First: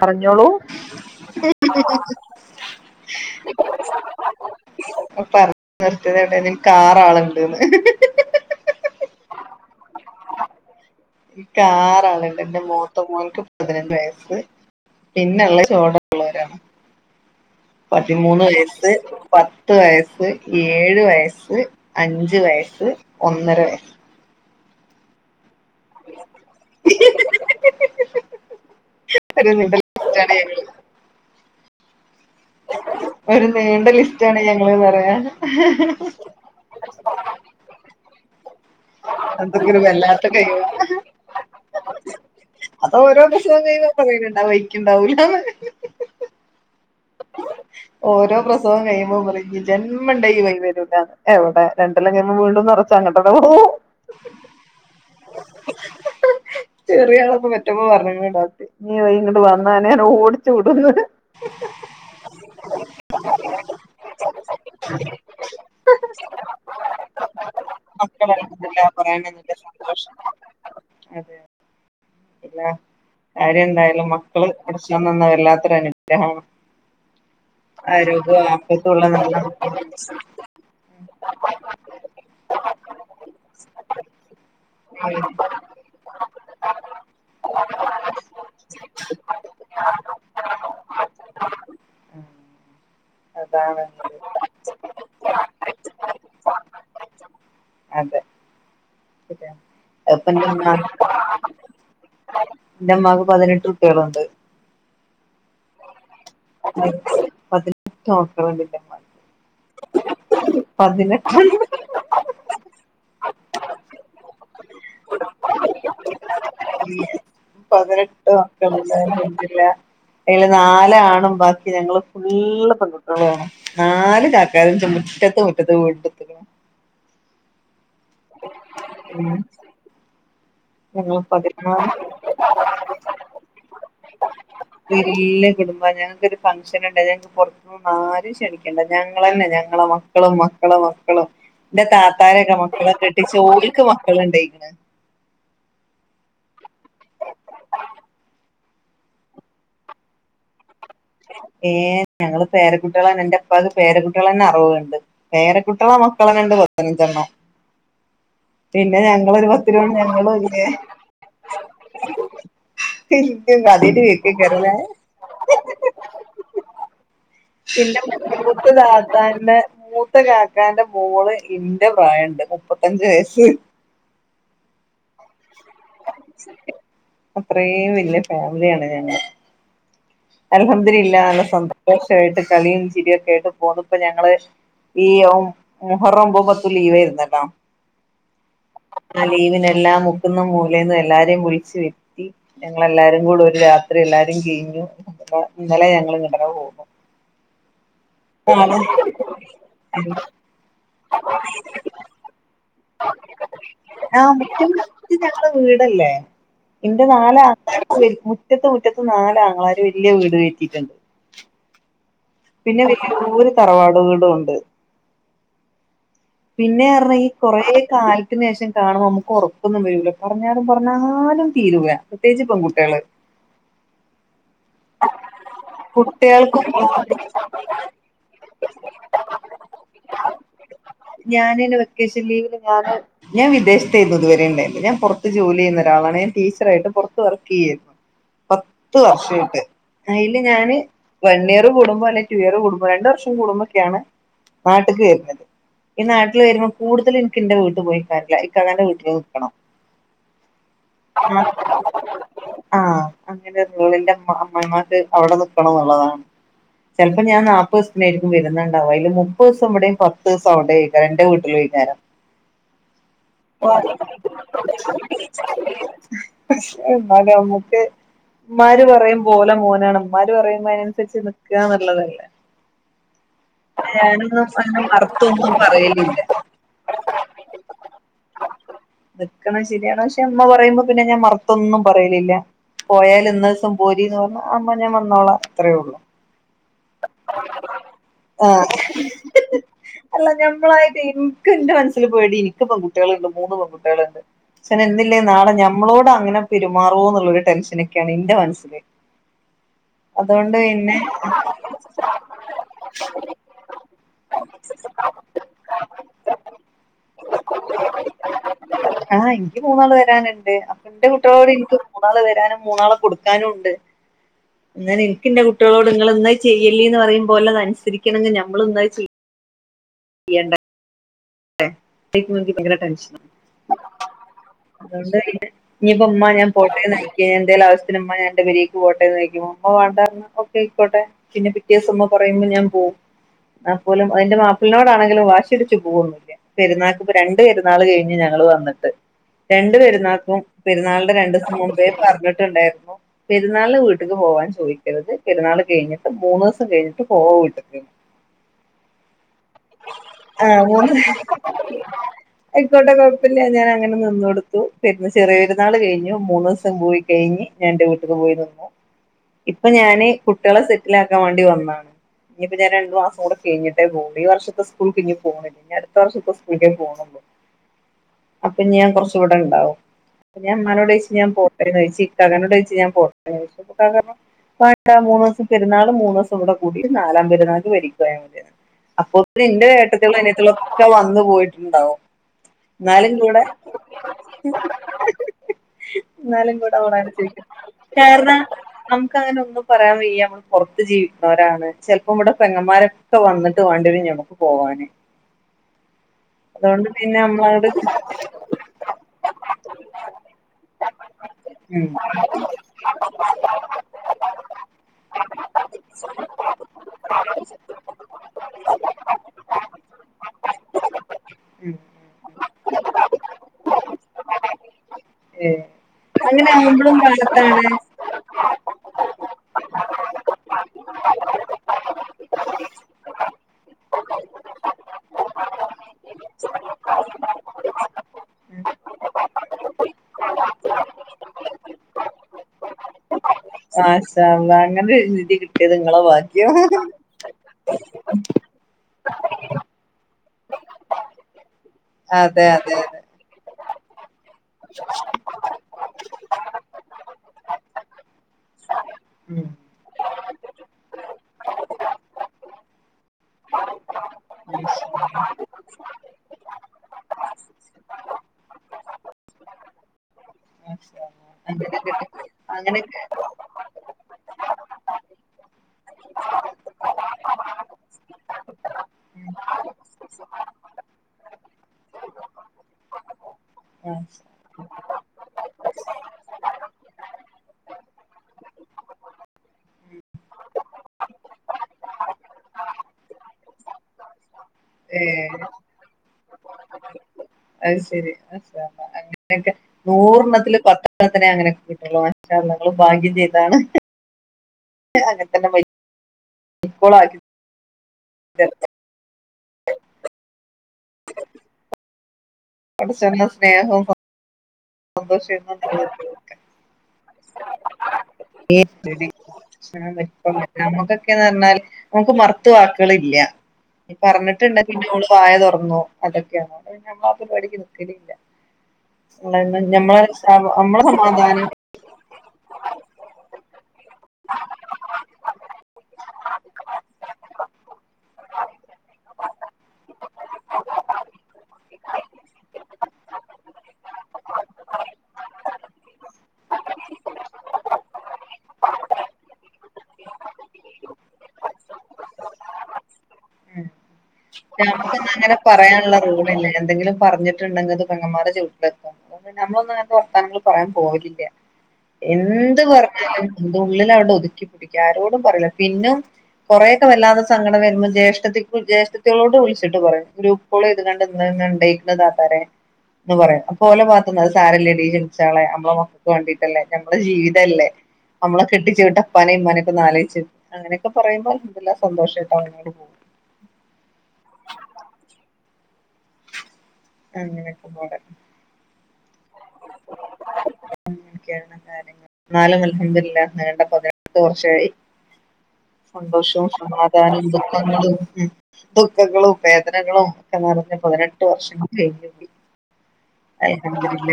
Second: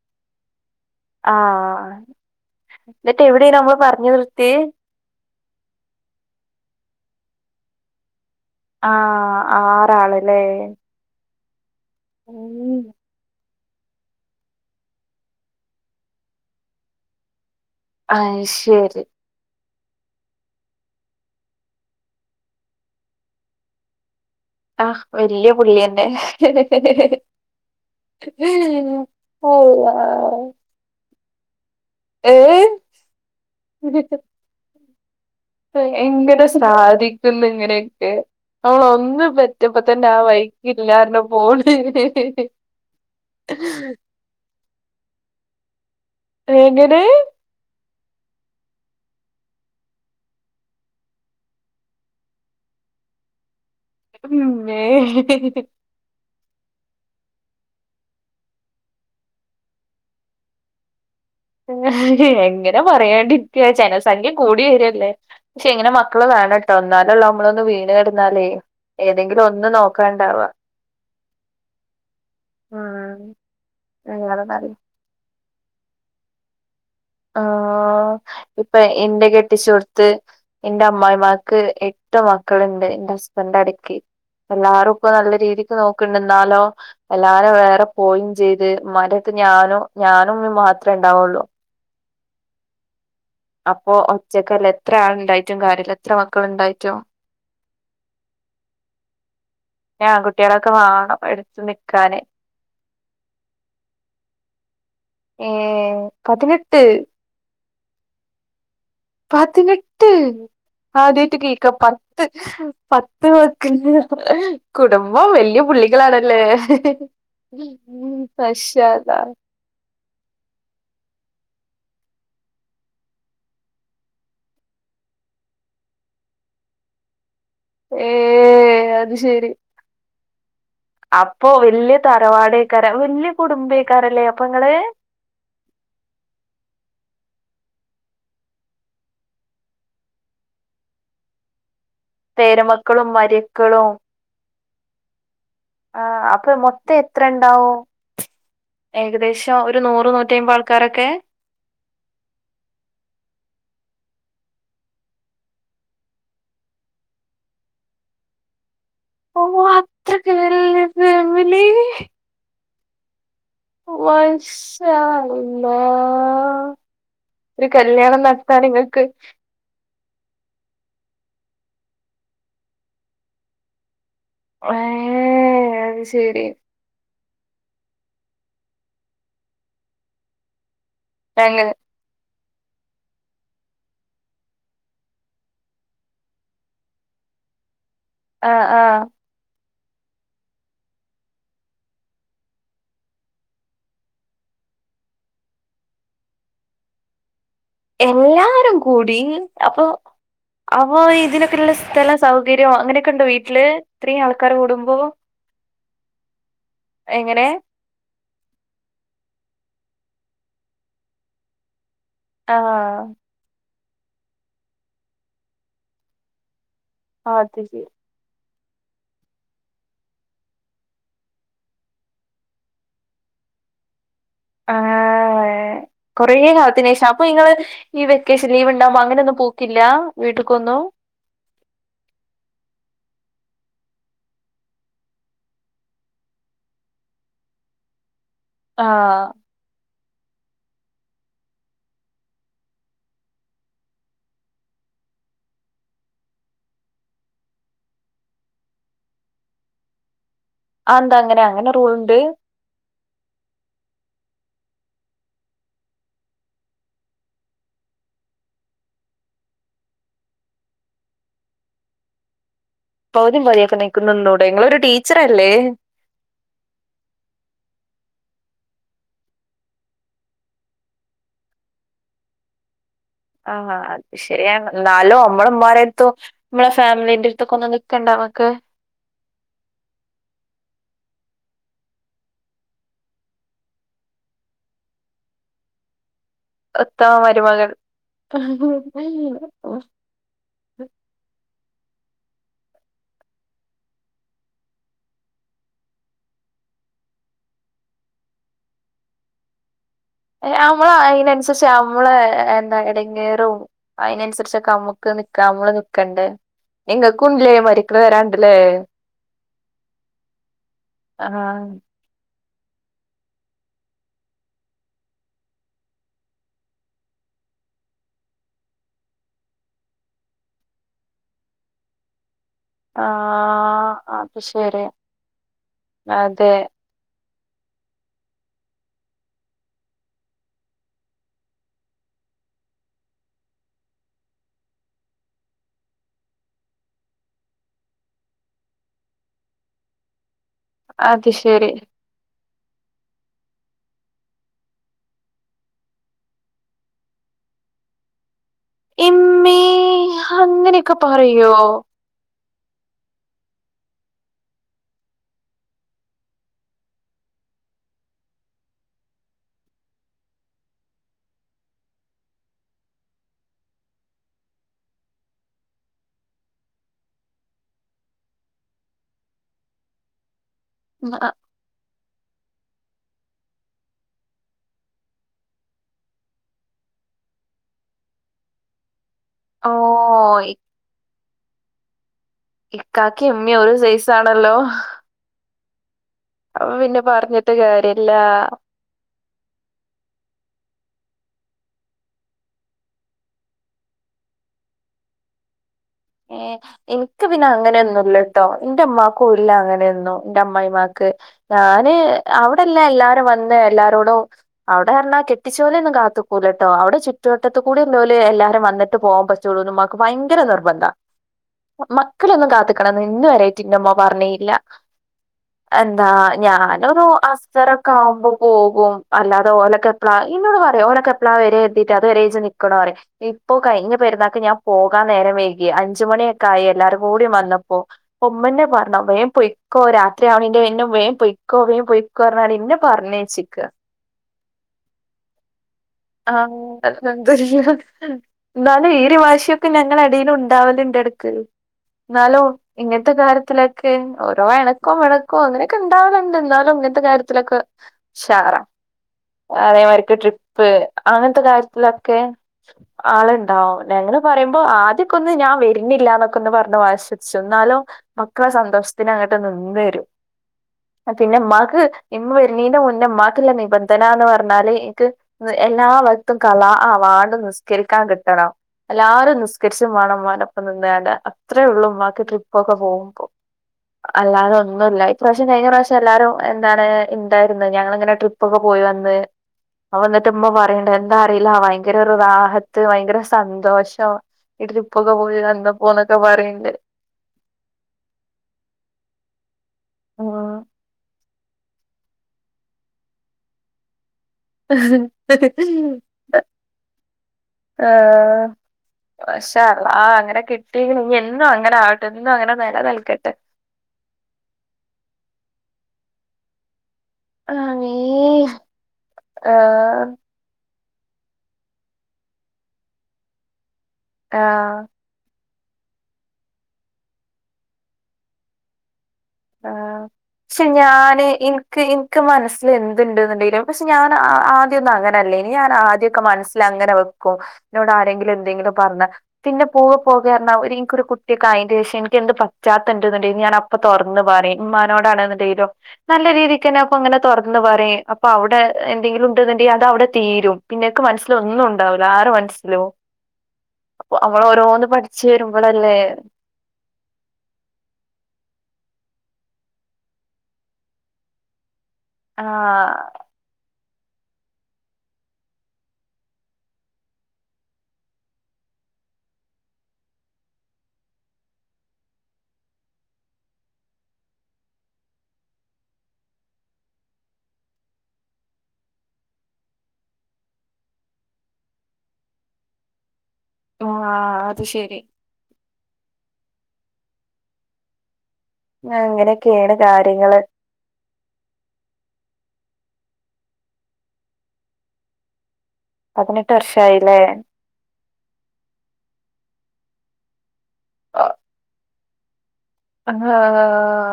പറഞ്ഞോളൂ..... ആ.. ഹാ..... ന്നിട്ടെവ്ടേന്ന് നമ്മ പറഞ് നിർത്തേ.. ക്ക്റാള്ണ്ട്ന്ന്...... ആ... ആറാള്ലേ... ഇക്കാ... റാള്ണ്ട് ന്റെ മൂത്തമോൾക്ക് പതിനഞ്ച് വയസ്സ് പിന്നള്ള ചോടള്ളോരാണ്. അത് പതിമൂന്ന് വയസ് ശരി പത് പത്ത് വയസ്സ്, ഏഴ് വയസ്സ്, അഞ്ച് വയസ്സ്, ഒന്നര വയസ്സ്. അഹ് വല്ല്യപുള്ളിയന്നേ.... ഒരു നീണ്ട ലിസ്റ്റാണ് അല്ലാഹ് ഞങ്ങള് ഏഹ് ഒരു നീണ്ട ലിസ്റ്റാണ് ഞങ്ങള്ന്ന്പറയാ.... ഒ.. എങ്ങനെ സാധിക്കുന്നിങ്ങനൊക്ക ഒ ഒന്ന് അതൊക്കെ ഒരു പെറ്റപ്പത്തന്നെ ആ വല്ലാത്ത കഴിവാ വൈക്കില്ലാർന്ന് പറഞ് പോന്ന് അത് ഓരോ [unintelligible] ഇണ്ടാവോക്കെ ഇണ്ടാവൂല ന്ന്. ഏങ്ങനെ? ഓരോ പ്രസവം കയ്യുമ്പോ പറി ഇന് ജന്മണ്ട ഈ വൈ വരൂലാന്ന് എവടെ രണ്ടൊല്ലം കയ്യുമ്പോ വീണ്ടു [unintelligible] കുറച്ചങ്ങട്ടന്നെ [unintelligible] [unintelligible] മ്മേ. ചെറിയ ആളൊക്കെ പെറ്റപ്പോ പറഞ്ക്ണ് ഡോക്ട്രെ ഇന് [unintelligible] ഇങ്ങട്ട് വന്നാ അന്ന ഞാ ഓടിച്ചു വിടൂന്ന്. [unintelligible] ഹ. എങ്ങനെ പറയാണ്ടിരിക്ക്യ ജനസംഖ്യ കൂടി വെരെല്ലെ ക്ഷെ ഇങ്ങനെ മക്കള് വേണട്ടോ എന്നാല നമ്മളൊന്ന് വീണ് മക്കള് കെടുന്നാല് അൽഹംദുലില്ലാഹ് പറയാൻ ഏതെങ്കിലൊ കഴിഞ്ഞതിൽ ന്ന് സന്തോഷം നോക്കാണ്ടവാ. അതെ [unintelligible] ഉം കാര്യ എന്തായാലും മക്കള് പടച്ചോൻ തന്ന വല്ലാത്തൊരു അനുഗ്രഹ ആ ഇപ്പൊ ഉള്ള എന്റെ നല്ല മക്കള് കെട്ടിച്ചോട്ത്ത് എന്റെ അമ്മായിമാക്ക് എ ട്ട് മക്കള്ണ്ട് ന്റെ ഹസ്ബന്റടക്കി എല്ല [unintelligible] നല്ല രീതിക്ക് നോക്ക് ണ്ട് ന്നാലോ എല്ലാരു വേറെ പോയിൻ ചെയ്ത് മ്മാന്റെട്ത് ഞ ഞാനു മ്മി മാത്രെ ഉണ്ടാവുള്ളൂ. മം. അപ്പൊ ഒറ്റക്കല്ലെ എത്ര ആള്ണ്ടായിറ്റും കാര്യല്ല്യ എത്ര മക്കളുണ്ടായിറ്റു. അതെ. [unintelligible] അതിപ്പോ എന്റെ ആങ്കുട്ടിളൊക്കെ ഉമ്മാ വാണം എട്ത്ത് നിക്കാന്. ന്റമ്മാക്ക് പതിനെട്ട് കുട്ടിയാളുണ്ട്. ഏ പതിനെട്ട്. നോക്കണൊന്നൂല്യ. പതിനെട്ട്. പതിനെട്ട് ആദ്യയിറ്റ് കേക്ക പത്ത് പത്ത് [unintelligible] കുടുംബം വല്യ പുള്ളികളാണല്ലേ? [unintelligible] പതിനെട്ട് ഷാള്ള. അയിൻ നാലാണും ബാക്കി ഞങ്ങള് ഫുള്ള് പെൺകുട്ട്യോളാണ് നാല് കാക്കാരും ന്റമ്മച്ചി [unintelligible] [unintelligible] ഏ അത് ഉം ശരി. ഞങ്ങള് അപ്പൊ വല്ല്യ പതിനാല് തറവാടെക്കാരം വല്ല്യ കുടുംബേക്കാര ല്ലേ അപ്പൊ ങ്ങള്? [unintelligible] ഞങ്ങക്കൊര് ഫങ്ഷന്ണ്ട് അതയിഞ് പൊ ആരു ശണിക്കണ്ട ഞങ്ങളെന്നെ ഞങ്ങളെ മക്കളും മക്കളെ മക്കളും. ന്റെ താത്താരൊക്കെ മക്കളെ പേരമക്കളും കെട്ടിച്ച് ഓൽക്ക് മരിയക്കളും മക്കള് ഇണ്ടായിക്ണ്. ആ അപ്പൊ മൊത്തം എത്രണ്ടാവും ഏകദേശം ഒരു നൂറ് നൂറ്റയ്മ്പ ഏ ഞങ്ങള് പേരക്കുട്ടിയാളെന്നെ ന്റപ്പാക്ക് പേര ട്ട്യാളെന്നെ അർവണ്ട് പേരകുട്ട്യാളെ മക്കളെന്നെണ്ട് പതിനഞ്ചെണ്ണം. പിന്നെ ഓ ഞങ്ങലൊര് പത്തിര് വ അത്രക്ക് ഞങ്ങളുല്യേ വല്യ ഫാമിലി ഇ [unintelligible] ആദ്യയിട്ട് കേക്കെകാര ലെ മാഷാ അല്ലാഹ് ഒരു പിന്നെ കല്യാണം നടത്താൻ മൂത്ത നിങ്ങൾക്ക് താത്താന്റെ മൂത്ത കാക്കാന്റെ. മോള് ഇന്റെ പ്രായണ്ട് മുപ്പത്തജ്ജ്‌ വയസ്സ്. ഏ അത് ശരി. അത്രേം വല്ല്യ ഫാമിലിയാണ് ഞങ്ങ അൽഹംദുരില്ല നല്ല അങ്ങനെ സന്തോഷായിട്ട് കളിയും ചിരി ഒക്കെ ആയിട്ട് പോന്ന് ഇപ്പങ്ങള്. ഈ ഒം മുഹറൊമ്പതു പത്തു ലീവായിര്ന്നല്ലോ. ആ ആ. ല്ലാ മുക്കുന്നും മൂലേന്നും എല്ലാരിം വിളിച്ചു വെര്ത്തി ഞങ്ങളെല്ലാരും കൂടെ ഒരു രാത്രി എല്ലാരും കൈഞ്ഞു. അ ഇന്നലെ ഞങ്ങള് ഇങ്ങട്ടെന്നെ പോന്നു. എല്ലാരും കൂടി അപ്പൊ. അവൊ ഇതിനൊക്ക്ല്ലെ സ്ഥല സൗകര്യോ അങ്ങനെക്കെ ണ്ടോ വീട്ടില് ഇത്രീം ആൾക്കാര് കൂടുമ്പോ? ഇവിടല്ലേ എന്റെ നാലാ എങ്ങനെ [unintelligible] മുറ്റത്ത് മുറ്റത്ത് നാലാങ്ങളമാര് വല്യ വീട് കെട്ടീറ്റൊണ്ട് ആഹ് നൂറ് തറവാടുകളും ഒണ്ട് പിന്നെ എറങ്ങി അത് കൊറേ ശരി കാലത്തിന് ശേഷം കാണുമ്പ നമ്മുക്ക് ഒറക്കൊന്നും വരൂല പറഞ്ഞാലും പറഞ്ഞാലും തീരൂല പ്രത്യേകിച്ച് പെൺകുട്ട്യേള് ആഹ് കൊറേ കുട്ടികൾക്കും കാലത്തിന് ശേഷം അപ്പൊ നിങ്ങള് ഈ വെക്കേഷൻ ലീവ് ഉണ്ടാ വ്മ്പ അങ്ങനെ ഒന്നും പോക്കില്ലാ വീട്ടിക്കൊന്നും ഞാനിന് വെക്കേഷൻ ലീവില് ഞാന് ഞാൻ വിദേശത്താര്ന്നു ഇതുവരെ ഉണ്ടായിരുന്നത് ഞാൻ പൊറത്ത് ജോലി ചെയ്യുന്ന ഒരാളാണ് ഞാൻ ടീച്ചറായിട്ട് പൊറത്ത് വർക്കെയ്യാരുന്നു ആ പത്ത് വർഷായിട്ട് അ ഇല്ല ഞാന് വൺ ഇയർ കൂടുമ്പോ അല്ലെ ടു ഇയർ കൂടു രണ്ട് വർഷം കൂടുമ്പൊക്കെ ആണ് നാട്ട്ക്ക് കേറുന്നത് ഈ നാട്ടില് വരുമ്പം കൂടുതലും എനിക്ക് എന്റെ വീട്ടു പോയി നിക്കാറില്ല ഇക്കാക്കാൻ്റെ വീട്ടില് നിക്കണം അതെന്താ ആ അങ്ങനെ അങ്ങനെ റൂളുണ്ട് ആഹ് അങ്ങനെ തൂളിന്റെ മാമാ മ്മായിമാർക്ക് അവിടെ നിക്കണം എന്നുള്ളതാണ് ചെലപ്പം ഞാൻ മുപ്പത് ദിവസ്ത്ത്നായിരിക്കും വരുന്നുണ്ടാവ അതില് മുപ്പത് ദിവസം ഇവിടെയും പത്ത് ദിവസം അവിടെയും യ്ട്ട് രണ്ട് വീട്ടിലും നിക്കാനാ പകുതിയും പകുതിയൊക്കെ നിൽക്കുന്നൂടെ നിങ്ങളൊരു ടീച്ചറല്ലേ [unintelligible] [unintelligible] മഴ നമുക്ക് അമ്മാര് പറയും പോല മോനാണ് അമ്മാര് പറയുന്നതിനനുസരിച്ച് നിക്ക് കാന്നുള്ളതല്ലേ ആഹ് അത് ശെരിയാണ് അങ്ങനെ എന്നാലും നമ്മള മറുത്തൊന്നും ഉമാ രടുത്തോ പറയലില്ല നമ്മളെ ഫാമിലീന്റെ അടുത്തൊക്ക ഒന്ന് നിക്കണ്ടേ ഒക്കെ നിക്കണം ശരിയാണ് പക്ഷെ അമ്മ പറയുമ്പൊ പിന്നെ ഞാൻ മറുത്തൊന്നും പറയലില്ല പോയാല് ഇന്നൊര്‌വ്സം പോരീന്ന് പറഞ്ഞ അമ്മ ഞാൻ വന്നോളാം അത്രയേ ഒള്ളു ഒത്താ മരുമകൾ ആഹ് അല്ല ഞമ്മളായിട്ട് ഇന്ക്ക് ഇൻ്റ മനസ് ക്സ് യിൽ പേടി എനിക്ക് പെൺകുട്ടികളുണ്ട് മൂന്ന് പെൺകുട്ടികള്ണ്ട് പക്ഷേന് എന്തില്ലേ നാളെ ഞമ്മളോട് അങ്ങനെ പെരുമാറുവോ എന്നുള്ളൊര് ടെൻഷനക്കെ ആണ് എന്റെ മനസ്സില് ഏ അതുകൊണ്ട് ആഹ് നമ്മളാ പിന്നെ അയിനനുസരിച്ച് അവ് നമ്മളാ എന്താ എടങ്ങേറും അയിനനുസരിച്ചൊക്ക അമ്മുക്ക് നിക്കാം അമ്മള് നിക്കണ്ടേ എങ്ക കുണ്ടിലേ മരിക്കുക രണ്ടിലേ ആഹ് എനിക്ക് മൂന്നാള് വരാനുണ്ട് അപ്പ എന്റെ കുട്ട്യോളോട് ആഹ് എനിക്ക് മൂന്നാള് വരാനും മൂന്നാള കൊടുക്കാനും ഉണ്ട്. ന്നാലും എനിക്ക് എന്റെ കുട്ട്യോളോട് ഇങ്ങള് എന്താ ഈ ചെയ് ഇല്ലീന്ന് പറയുമ്പോലെ അത് അനുസരിക്കണെന്ന് ഞമ്മള് ഉന്തായിച്ച് യ്യേണ്ട [unintelligible] ല്ലങ്കി പയ്ങ്കര ടെൻഷനാ ആഹ് അത് ശരി അതൊണ്ട് പിന്നെ ഇനിപ്പം ഉമ്മാ ഞാൻ അതെ പോട്ടേന്ന് പിന്നെ എന്തേലും ആശ്യത്തിന് ഉമ്മായെ ഞാനെൻ്റെ പെരേക്കു പോട്ടേന്ന് ചോയിക്കമ്പം പോവണ്ടാന്ന് ഓക്കെ ആയിക്കോട്ടെ പിന്നെ പിറ്റേ വ്സം ഉമ്മ പ പറയുമ്പ ഞാൻ പോകും അ പോലും അതിന്റെ വാപ്പിളിനോടാണെങ്കിലും വാശിടിച്ചു പോവൂന്നും ഇല്ല പെരുന്നാക്കും ഇപ്പ രണ്ട് പെരുന്നാള് കഴിഞ്ഞ് ഞങ്ങള് വന്നിട്ട്. രണ്ട് പെരുന്നാൾക്കും പെരുന്നാളിൻ്റെ അത് രണ്ടിവസം ശരി മുമ്പേ പറഞ്ഞിട്ടുണ്ടാരുന്നു പെരുന്നാള്ല് വീട്ടിക്ക് പോവാൻ ചോദിക്കരുത് പെരുന്നാള് കഴിഞ്ഞിട്ട് മൂന്ന് വ്സം കഴിഞ്ഞിട്ട് പോവൂട്ട്ക്ക് വിട്ടിരുന്നു ഇമ്മേ ആഹ് അങ്ങനെ മൂന്ന് ഒക്കെ പറയോ ആയിക്കോട്ടെ കൊഴപ്പല്ല്യ ഞാൻ അങ്ങനെ നിന്ന് കൊടുത്തു പിന്നെ ചെറിയ പെരുന്നാള് കഴിഞ്ഞു മൂന്ന് വ്‌സം പോയ് കഴിഞ്ഞ് ഞാൻ എന്റെ വീട്ട്ക്ക് പോയിരുന്നു. ഇപ്പ ഞാന് കുട്ടികളെ സെറ്റിലാക്കാൻ വേണ്ടി വന്നാണ് ഇനിയിപ്പ ഞാൻ രണ്ടു മാസംകൂട കഴിഞ്ഞിട്ടേ പോ ഈ വർഷം [unintelligible] സ്കൂൾ പിരിഞ്ഞ് പോണല്ലേ ഇനി അടുത്ത വർഷം ഇപ്പ സ്കൂൾ റ്റൈമി പോണല്ലോ അപ്പം ഞാൻ കൊറച്ച് കൂടെ ഇണ്ടാവും പിന്ന ഞാൻ ഉമ്മാനോ ടോയ്ച്ച് ഞാൻ പോട്ടേന്ന് ചോയിച്ച് ഇക്കാക്കാനോട് ചോയ്ച്ച് ഞാൻ പോട്ടേ [unintelligible] പണ്ട് മൂന്ന് ദിവസം പെരുന്നാളും മൂന്ന് ദിവസം കൂടെ കൂടി നാലാം പെരുന്നാള് വരിക്കുകയാണ് ജനം അപ്പോ നിന്റെ ഏട്ടത്തികളും ഓഹ് അനിയത്തിയോളക്ക വന്നു പോയിട്ടുണ്ടാവോ എന്നാലും ഇക്കാക്കിം കൂടെ ഇമ്മീം ഒരു സൈസാണല്ലോ എന്നാലും അപ്പൊ കൂടെ പിന്നെ ഡോറടച്ച് വെക്കും പറഞ്ഞിട്ട് കാര്യല്ല കേറടാ ഇക്കാണെങ്കി ഒന്നും പറയാൻ വെയ്യ നമ്മള് പൊർത്ത് ജീവിക്കുന്നവരാണ് ചെൽപ്പോവടെ പെങ്ങന്മാരൊക്കെ വന്ന്ട്ട് വാണ്ടേരും നമ്മ പോവാന് ഏ അതുകൊണ്ട് ഇൻക്ക് പിന്നെ നമ്മളവിടെ അങ്ങനേന്നുല്ലട്ടോ ഇന്റെ ഇമ്മാക്കൂല്ല അങ്ങനൊന്നും ഇന്റെ അമ്മായിമ്മാക്ക് ക്ക് ഉം, ഉം, ഞാന് അവിടെല്ല എല്ലാരും വന്ന് എല്ലാരോടും അവിടെ പറഞ്ഞാ കെട്ടിച്ചോലെ ഒന്നും കാത്ത് കാത്തക്കൂലട്ടോ അവ്ടെ ചുറ്റുവട്ടത്ത് ക്കൂടെല്ലോല് എല്ലാരും വന്ന്ട്ട് പോകാൻ പറ്റുള്ളൂന്ന്മ്മാക്ക് ഭയങ്കര നിർബന്ധാ ഉം. മക്കളെന്നും കാത്ത്ക്കണെന്ന് ഇന്ന് വരായിട്ട് ഇന്റെമ്മ പറഞ്ഞീല്ല ഏ, എന്താ അങ്ങനെ ആകുമ്പോഴും ഞാനൊരു കാലത്താണ് അസറൊക്കെ ഉം. ആകുമ്പോ പോകും അല്ലാതെ ഓലൊക്കെപ്പളാ ഇമ്മ [unintelligible] പറയും ഓലൊക്കെ എപ്പളാ വെരാര്തീറ്റാ അത് വരെ ജ് ന്ക്കണോ പറിം ഇപ്പോ കഴിഞ്ഞ പെര്ന്നാക്ക് ഞാം പോകാം നേരം വൈകി അഞ്ജ്മണിയൊക്കെ ആയി എല്ലാരും കൂടി വന്നപ്പോ ഉമ്മന്നെ പറഞ് വേം പോയിക്കോ രാത്രിയാവ്ണീന്റെ വേം പൊയ്ക്കോ വേം പൊയ്ക്കോ പറഞ്ഞാണ്ട് ഇന്നെ പർഞ്ഞയ്ച്ച്ക്കാ താ വാ അങ്ങനെ നിധി കിട്ട്യേത് ഇങ്ങളെ ബാഗ്യാ ആഹ് ഹ് ഹ് ഇന്നാലും ഈയൊര് വാശ്യക്കെ ഞങ്ങളെടീലുണ്ടാവല്ണ്ടെട്ക്ക് അതെ ഇന്നാലും അതെ അതെ ഇങ്ങൻത്തെ കാര്യത്തിലൊക്കെ ഓരോ എണക്കോം പെണക്കോ അങ്ങനൊക്കെണ്ടാവല്ണ്ട് ന്നാലും ഇന്നാലും ഇങ്ങൻത്തെ കാര്യത്തിലൊക്കെ ഉഷാറാ ഉം അതേമാരിക്കെ ട്രിപ്പ് അങ്ങനത്തെ കാര്യത്തിലൊക്കെ അ ലുണ്ടാവും നങ്ങള് പറയുമ്പോ മാഷാ ആദ്യ അള്ളാ ക്കൊന്ന് ഞാൻ വരുന്നില്ല എന്നൊക്കെ ഒന്ന് പറഞ്ഞു വാശി പിടിച്ചു എന്നാലും മക്കളെ സന്തോഷത്തിന് അങ്ങോട്ട് നിന്ന് വരും മാഷാ [inaudible] അള്ളാ പിന്നെ അങ്ങനെ മ്മാക്ക് ഇമ്മ കിട്ടി വരുന്നീന്റെ അങ്ങനെയൊക്കെ മുന്നേ ഇമ്മാക്ക് ഉള്ള നിബന്ധന എന്ന് പറഞ്ഞാല് എനിക്ക് എല്ലാവർത്തും കല അ വാർഡ് നിസ്കരിക്കാൻ കിട്ടണം ഉം എല്ലാവാരും നിസ്കരിച്ച ചമാണമാനൊപ്പ നിന്നല്ല അത്രേ ഉള്ളൂ ഉമ്മാക്ക് ട്രിപ്പ്‌ ഒക്കെ പോകുമ്പോ മാഷാ അല്ലാതെ ഒന്നുല്ല ഇപ്രാവശം കഴിഞ്ഞ പ്രാവശം എല്ലാവരും എന്താണ് ഉണ്ടായിരുന്ന് ഞങ്ങളിങ്ങനെ ട്രിപ്പ് ഒക്കെ പോ പോയി വന്ന് വന്നിട്ട് ഉമ്മ പറയണ്ട്‌ എന്താ അറിയില്ല ഭയങ്കര ഒരു റാഹത്ത് ഭയങ്കര സന്തോഷം ഈ ഏ ട്രിപ്പൊക്കെ പോയി എന്താ പോന്നൊക്കെ പറയണ്ട് അത് ശെരി മാഷാ അല്ലാഹ് അങ്ങനെയൊക്കെ ഉം നൂറെണ്ണത്തില് പത്തെണ്ണത്തിനെ അങ്ങനെ കിട്ടുള്ളു മാഷാ അല്ലാഹ് ങ്ങള് ഭാഗ്യം ചെയ്താണ് അങ്ങനെ തന്നെ മരിക്കോളാക്കി [inaudible] ഏ തരാം. പക്ഷേ അല്ലാഹ് അങ്ങനെ കിട്ടിയങ്ക ഇനി എന്നും അങ്ങനെ ആവട്ടെ ന്നും അങ്ങനെ നിലനിൽകട്ടെ സന്തോഷം ന്നും നിലനിൽക്ക [inaudible] ആമീൻ ക്ക് ന്ന് ആഹ് പറഞ്ഞാല് നമുക്ക് മറുത്തു വാക്കുകൾ ഇല്ല ഈ പറഞ്ഞിട്ടുണ്ട ആഹ് പിന്നെ ഓൾ വായ തുറ ന്നൊ അതൊക്കെയാണോ അപ്പം പിന്നെ നമ്മൾ ആ പരിപാടിക്ക് നിക്കലില്ല അ നഞമ്മള നമ്മള സമാധാനം ക്ക് എനിക്ക് മനസ്സിൽ എന്തണ്ട്ന്നുണ്ടെങ്കിലും പക്ഷെ ഞാൻ ആദ്യ ഒന്നും അങ്ങനല്ലേനി ഞാൻ ആദ്യമൊക്കെ മനസ്സിലാക്ക അങ്ങനെ വെക്കും ന്നോട് ആരെങ്കിലും എന്തെങ്കിലും പറഞ്ഞ പിന്നെ പോവ പോകെ റഞ ഒരു ഇനിക്കരു കുട്ടി ഒക്കെ ആയ ദേഷ്യം എനിക്ക് എന്ത് പറ്റാത്തണ്ടെന്നണ്ടെ ഞാൻ അപ്പൊ തുറന്ന് പറയും ഉമ്മാനോടാണുന്നുണ്ടെങ്കിലോ നല്ല രീതിക്ക്ന്നെ അപ്പങ്ങനെ തൊറ്ന്ന് പറിം അപ്പൊ അവ്ടെ എന്തെങ്കിലുണ്ട്ന്ന്ണ്ടെങ്കി അത് അവ്ടെ തീരും പിന്നെക്ക് മൻസ്സിലൊന്നുണ്ടാവൂല ആരെ മൻസ്സിലും ഞമ്മക്കൊന്നും അങ്ങനെ വരുമ്പളല്ലേ പറയാള്ള റൂളില്ല എന്തെങ്കിലും പറഞ്ഞിട്ട്ണ്ടെങ്കി അത് പെങ്ങമ്മാരെ ചെവിട്ടിലെത്തും. അതുംതന്നെ നമ്മളൊന്നും അങ്ങൻത്തെ വർത്താനങ്ങള് പറയാൻ പോവലില്യ എന്ത്‌ ആഹ് പറഞ്ഞാലും എന്ത് ഉള്ളിലവടെ ഒത്ക്കി പിടിക്കും ആരോടും പറീല പിന്നും കൊറേക്കെ വല്ലാതെ സങ്കടം വെരുമ്പാെ ജ്യേഷഠത്തിക്ക് വ്ളി ജ്യേഷ്ഠത്യാളോട് വിളിച്ചിട്ട് പറയും ഗ്രൂപ്പ് കോൾ ചെയ്ത്ങ്ങാണ്ട് ഇങ്ങനെങ്ങനെ ഇണ്ടയ്ക്ക്ണ് താത്താരെ ന്ന് പറയും അപ്പോലെ ഭാത്ത്ന്ന് അത് സാരല്ലെടീ ക്ഷമിച്ചാളേ ഞമ്മളെ മക്ക വാണ്ടീട്ടെല്ലേ ഞമ്മളെ ജീവിതല്ലേ ഞമ്മളെ കെട്ടിച്ച് വിട്ടപ്പാനീം ഇമ്മാനീം ഒക്കൊന്ന് ആലോയ്ച്ച് അങ്ങനൊക്കെ പറയ്മ്പോ അൽഹംദുലില്ലാഹ് സന്തോഷട്ടോ അങ്ങനെങ്ങ് പോകും ആ അത് ശരി അങ്ങനെയൊക്കെപ്പാടെ അങ്ങനെയൊക്കെണ് കാര്യങ്ങൾ അങ്ങനെക്കെണ് കാര്യങ്ങൾ ഇന്നാലും അല്ഹംദുലില്ലാഹ് നീണ്ട പതിനെട്ട് വർഷായി സന്തോഷവും പതിനെട്ട് വർഷായില്ലേ സമാധാനും ദുഃഖങ്ങളും ഉം ദുഃഖങ്ങളും വേദനകളും ഒക്കെ നെറഞ്ഞ പതിനെട്ട് വർഷങ്ങൾ കഴിഞ്ഞ് കിട്ടി ആ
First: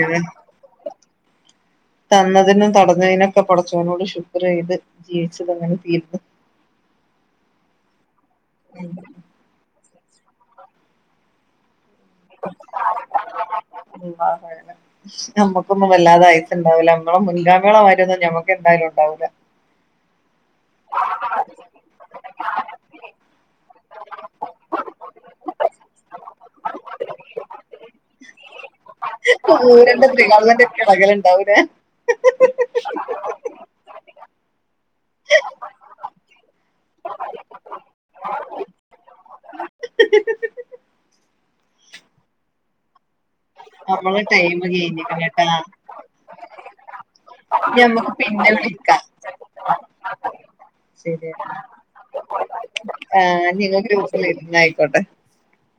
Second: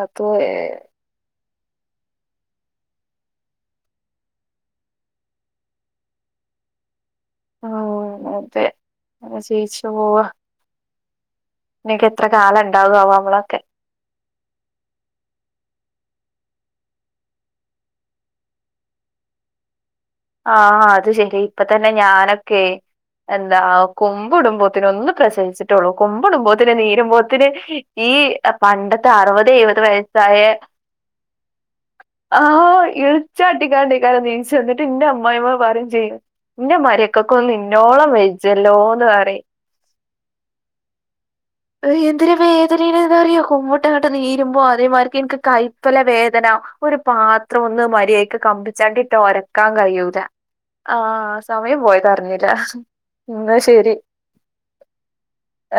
അതുവെ തന്നതിനും തടഞ്ഞതിനും ഒക്കെ പടച്ചോനോട് ശുക്ര് ചെയ്ത് ജീവച്ചത് അങ്ങനെ തീരുന്നു ആ അതെ അങ്ങനെ ജീവിച്ച് പോവാ ഇനിയൊക്കെ എത്ര കാലം ഇണ്ടാവാവോ നമ്മളൊക്കെ അല്ലാഹു അഅലം [inaudible] നമ്മക്കൊന്നും വല്ലാതെ അയസുണ്ടാവൂലാ നമ്മളെ മുൻഗാമേളെ മായിരൊന്നും ഞമ്മക്ക് എന്തായാലും ഇണ്ടാവൂലാ ആ ആ അത് ശെരി ഇപ്പ തന്നെ ഞാനൊക്കെ എന്താ കുമ്പ് ഇടുമ്പോത്തിന് ഒന്ന് പ്രസവിച്ചിട്ടൊള്ളു കുമ്പ് ഇടുമ്പോത്തിന് നീരുമ്പോത്തിന് ഈ പണ്ടത്തെ അറുപത് എഴുപത് ഊരന്റെ വയസായെ ത്രികാളിന്റെ ഒക്കെ ഇളകലുണ്ടാവൂലേ ആ ഇളിച്ചാട്ടി കാണ്ടെയ്ക്കാരം നീ ട്ട് ഇന്റെ അമ്മായിമ്മ പറിം ചെയ്യും ഇന്റെ മരൊക്കൊക്ക് ഒന്നും ഇന്നോളം വെജ്ജല്ലോന്ന് പറിം [inaudible] അയ് എന്തിര് വേതനെണ് എന്താറിയോ കുമ്പ്ട്ട് ഇങ്ങട്ട് നമ്മളെ ടൈം നീരുമ്പോ അതേമാതിര്ക്ക് കഴിഞ്ഞിക്കണ് ഇൻക്ക് ട്ടാ കൈപ്പല വേദന ഒരു പാത്രം ഇനി ഒന്ന് നമ്മക്ക് മര്യ യ്ക്ക് പിന്നെ വിളിക്കാം കമ്പിച്ചണ്ടി ഇട്ട് ഒരക്കാൻ കയ്യൂലാ ആ ശരി സമയം പോയത് അറിഞ്ഞിലാ ആ ഇന്നാ നിങ്ങ ശരി ഗ്രൂപ്പിലിരുന്ന് ആയിക്കോട്ടെ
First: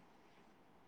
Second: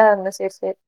ആ ഇന്നാ ശരി ശരി